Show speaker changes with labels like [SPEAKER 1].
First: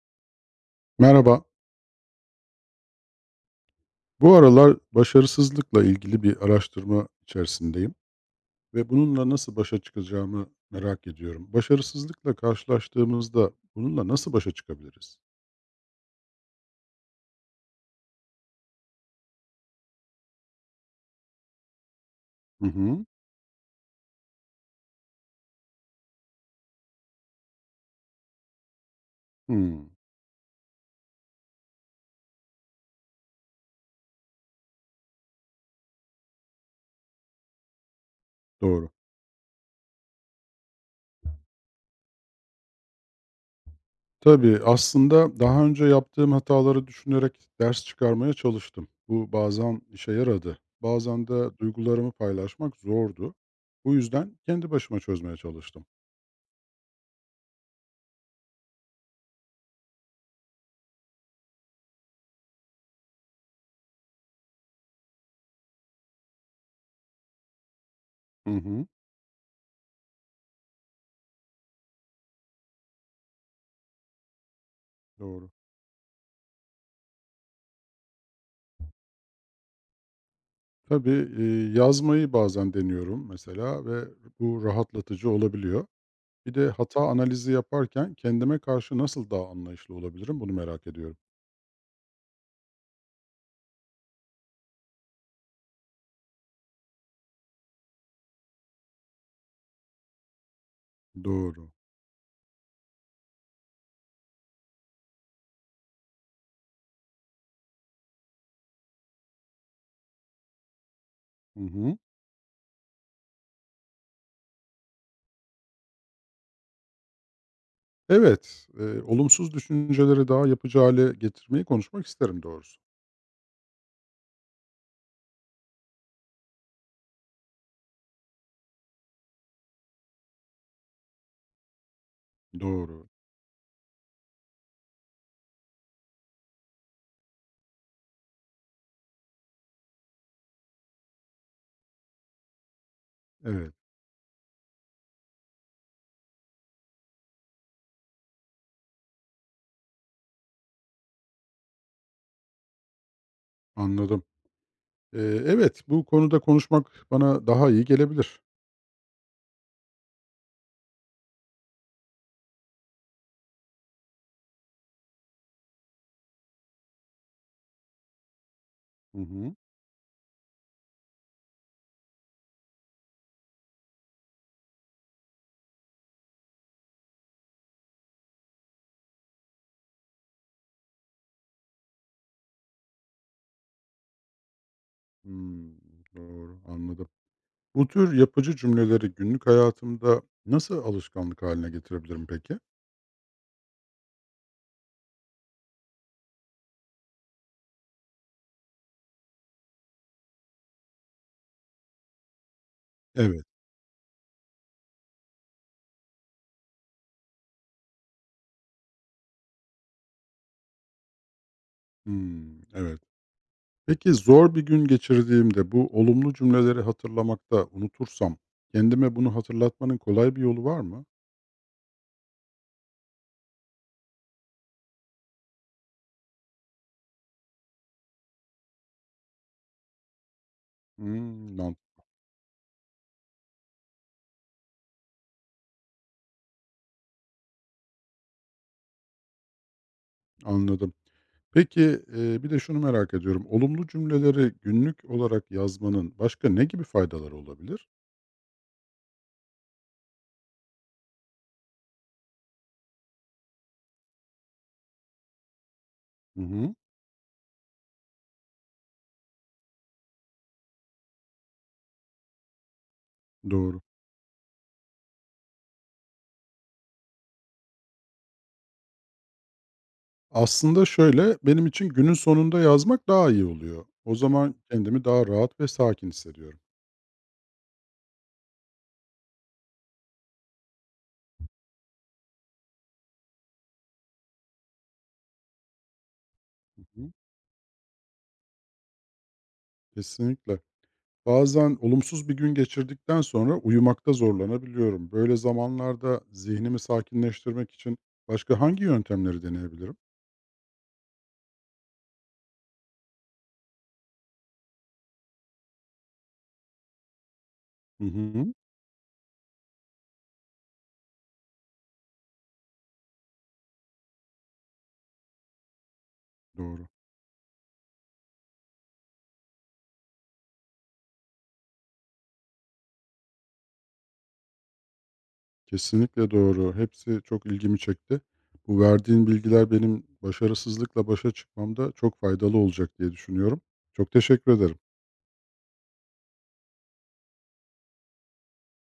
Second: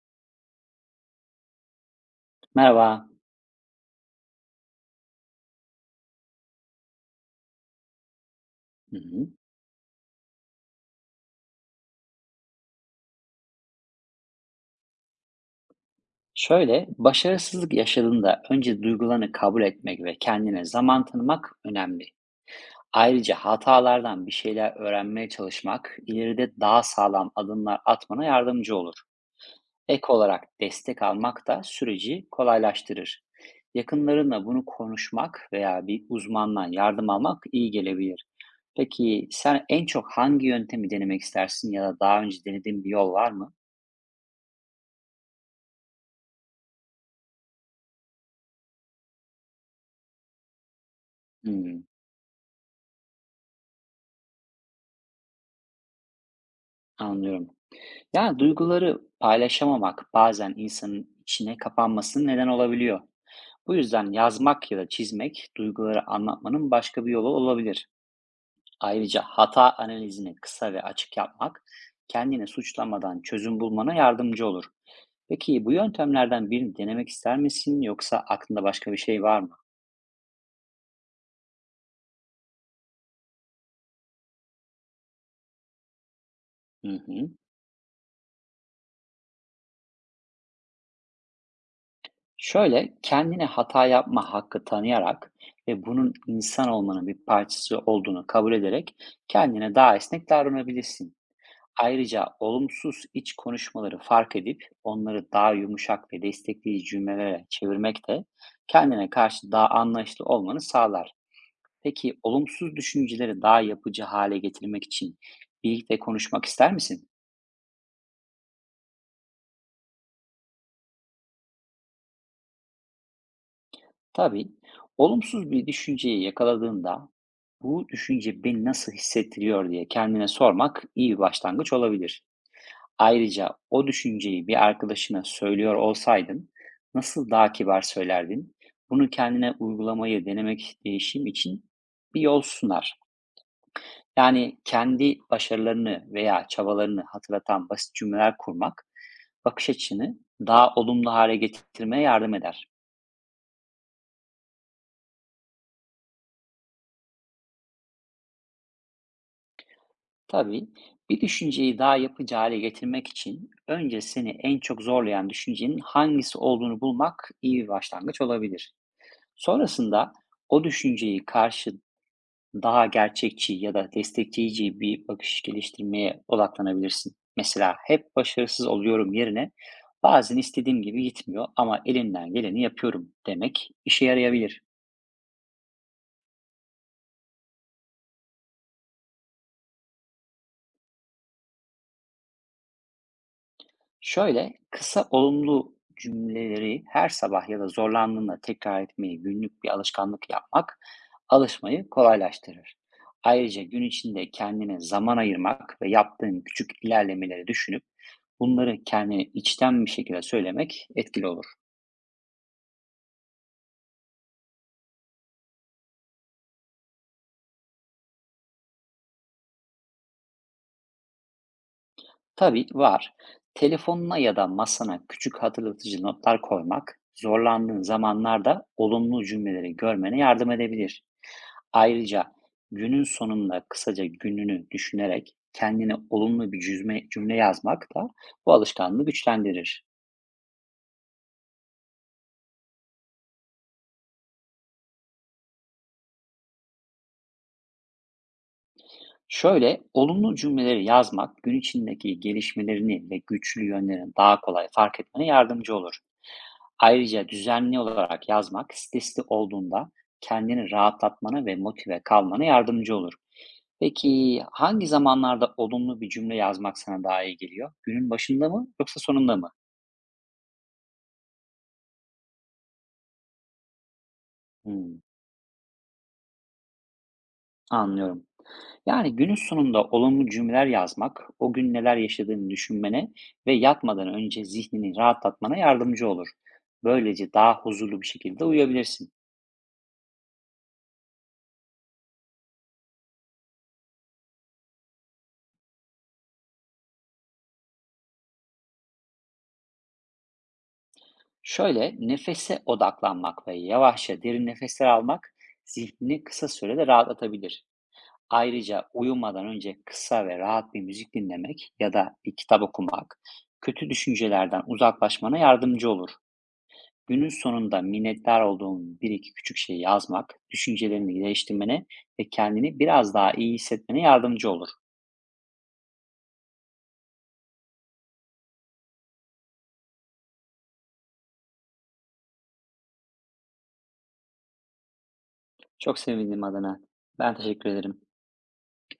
[SPEAKER 1] Merhaba.
[SPEAKER 2] Merhaba.
[SPEAKER 1] Bu aralar başarısızlıkla ilgili bir araştırma içerisindeyim ve
[SPEAKER 2] Hı hı.
[SPEAKER 1] bununla nasıl başa çıkacağımı merak ediyorum. Başarısızlıkla karşılaştığımızda bununla nasıl başa çıkabiliriz?
[SPEAKER 2] Şöyle, başarısızlık yaşadığında önce duygularını kabul etmek ve kendine zaman tanımak önemli.
[SPEAKER 1] Hı hı.
[SPEAKER 2] Ayrıca hatalardan bir şeyler öğrenmeye çalışmak ileride daha sağlam adımlar atmana yardımcı olur.
[SPEAKER 1] Hımm.
[SPEAKER 2] Ek olarak destek almak da süreci kolaylaştırır. Yakınlarınla bunu konuşmak veya bir uzmandan yardım almak iyi gelebilir.
[SPEAKER 1] Doğru.
[SPEAKER 2] Peki sen en çok hangi yöntemi denemek istersin ya da daha önce denediğin bir yol var mı?
[SPEAKER 1] Tabii, aslında daha önce yaptığım hataları düşünerek ders çıkarmaya çalıştım. Bu bazen işe yaradı. Bazen de
[SPEAKER 2] Hmm,
[SPEAKER 1] duygularımı paylaşmak zordu. Bu yüzden kendi başıma çözmeye çalıştım.
[SPEAKER 2] anlıyorum. Yani duyguları paylaşamamak bazen insanın içine kapanmasının neden olabiliyor. Bu yüzden yazmak ya da çizmek duyguları anlatmanın başka bir yolu olabilir.
[SPEAKER 1] Hı hı.
[SPEAKER 2] Ayrıca hata analizini kısa ve açık yapmak kendini suçlamadan çözüm bulmana yardımcı olur.
[SPEAKER 1] Doğru.
[SPEAKER 2] Peki bu yöntemlerden birini denemek ister misin yoksa aklında başka bir şey var mı?
[SPEAKER 1] Tabii, yazmayı bazen deniyorum mesela ve bu rahatlatıcı olabiliyor. Bir de
[SPEAKER 2] Hı
[SPEAKER 1] hata
[SPEAKER 2] hı.
[SPEAKER 1] analizi yaparken kendime karşı nasıl daha anlayışlı olabilirim, bunu merak ediyorum.
[SPEAKER 2] Şöyle, kendine hata yapma hakkı tanıyarak ve bunun insan olmanın bir parçası olduğunu kabul ederek kendine daha esnek davranabilirsin.
[SPEAKER 1] Doğru.
[SPEAKER 2] Ayrıca olumsuz iç konuşmaları fark edip onları daha yumuşak ve destekleyici cümlelere çevirmek de kendine karşı daha anlayışlı olmanı sağlar.
[SPEAKER 1] Hı hı.
[SPEAKER 2] Peki olumsuz düşünceleri daha yapıcı hale getirmek için birlikte konuşmak ister misin?
[SPEAKER 1] Evet, olumsuz düşünceleri daha yapıcı hale getirmeyi konuşmak isterim doğrusu.
[SPEAKER 2] Tabii, olumsuz bir düşünceyi yakaladığında bu düşünce beni nasıl hissettiriyor diye kendine sormak iyi bir başlangıç olabilir.
[SPEAKER 1] Doğru.
[SPEAKER 2] Ayrıca o düşünceyi bir arkadaşına söylüyor olsaydın nasıl daha kibar söylerdin? Bunu kendine uygulamayı denemek değişim için bir yol sunar.
[SPEAKER 1] Evet,
[SPEAKER 2] Yani kendi başarılarını veya çabalarını hatırlatan basit cümleler kurmak bakış açını daha olumlu hale getirmeye yardım eder.
[SPEAKER 1] anladım. Evet, bu konuda konuşmak bana daha iyi gelebilir.
[SPEAKER 2] Tabii bir düşünceyi daha yapıcı hale getirmek için önce seni en çok zorlayan düşüncenin hangisi olduğunu bulmak iyi bir başlangıç olabilir.
[SPEAKER 1] Hı hı.
[SPEAKER 2] Sonrasında o düşünceyi karşı daha gerçekçi ya da destekleyici bir bakış geliştirmeye odaklanabilirsin. Mesela hep başarısız oluyorum yerine bazen istediğim gibi gitmiyor ama elimden geleni yapıyorum demek işe yarayabilir.
[SPEAKER 1] Hımm, doğru, anladım. Bu tür yapıcı cümleleri günlük hayatımda nasıl alışkanlık haline getirebilirim peki?
[SPEAKER 2] Şöyle, kısa olumlu cümleleri her sabah ya da zorlandığında tekrar etmeyi günlük bir alışkanlık yapmak alışmayı kolaylaştırır.
[SPEAKER 1] Evet.
[SPEAKER 2] Ayrıca gün içinde kendine zaman ayırmak ve yaptığın küçük ilerlemeleri düşünüp bunları kendine içten bir şekilde söylemek etkili olur.
[SPEAKER 1] Hımm, evet. Peki zor bir gün geçirdiğimde bu olumlu cümleleri hatırlamakta unutursam kendime bunu hatırlatmanın kolay bir yolu var mı?
[SPEAKER 2] Tabii var. Telefonuna ya da masana küçük hatırlatıcı notlar koymak, zorlandığın zamanlarda olumlu cümleleri görmene yardım edebilir.
[SPEAKER 1] Hımm,
[SPEAKER 2] Ayrıca günün sonunda kısaca gününü düşünerek kendine olumlu bir cümle yazmak da bu alışkanlığı güçlendirir.
[SPEAKER 1] anladım. Peki, bir de şunu merak ediyorum. Olumlu cümleleri günlük olarak yazmanın başka ne gibi faydaları olabilir?
[SPEAKER 2] Şöyle, olumlu cümleleri yazmak gün içindeki gelişmelerini ve güçlü yönlerini daha kolay fark etmene yardımcı olur.
[SPEAKER 1] Hı hı,
[SPEAKER 2] Ayrıca düzenli olarak yazmak stresli olduğunda kendini rahatlatmana ve motive kalmana yardımcı olur.
[SPEAKER 1] doğru.
[SPEAKER 2] Peki hangi zamanlarda olumlu bir cümle yazmak sana daha iyi geliyor? Günün başında mı yoksa sonunda mı?
[SPEAKER 1] Aslında şöyle, benim için günün sonunda yazmak daha iyi oluyor. O zaman
[SPEAKER 2] Hmm,
[SPEAKER 1] kendimi daha rahat ve sakin hissediyorum.
[SPEAKER 2] anlıyorum. Yani günün sonunda olumlu cümleler yazmak, o gün neler yaşadığını düşünmene ve yatmadan önce zihnini rahatlatmana yardımcı olur.
[SPEAKER 1] Hı hı,
[SPEAKER 2] Böylece daha huzurlu bir şekilde uyuyabilirsin.
[SPEAKER 1] kesinlikle. Bazen olumsuz bir gün geçirdikten sonra uyumakta zorlanabiliyorum. Böyle zamanlarda zihnimi sakinleştirmek için başka hangi yöntemleri deneyebilirim?
[SPEAKER 2] Şöyle nefese odaklanmak ve yavaşça derin nefesler almak zihnini kısa sürede rahatlatabilir.
[SPEAKER 1] Hı hı.
[SPEAKER 2] Ayrıca uyumadan önce kısa ve rahat bir müzik dinlemek ya da bir kitap okumak kötü düşüncelerden uzaklaşmana yardımcı olur.
[SPEAKER 1] Doğru.
[SPEAKER 2] Günün sonunda minnettar olduğun bir iki küçük şeyi yazmak, düşüncelerini değiştirmene ve kendini biraz daha iyi hissetmene yardımcı olur.
[SPEAKER 1] Kesinlikle doğru. Hepsi çok ilgimi çekti. Bu verdiğin bilgiler benim başarısızlıkla başa çıkmamda çok faydalı olacak diye düşünüyorum. Çok teşekkür ederim.
[SPEAKER 2] Çok sevindim adına. Ben teşekkür ederim.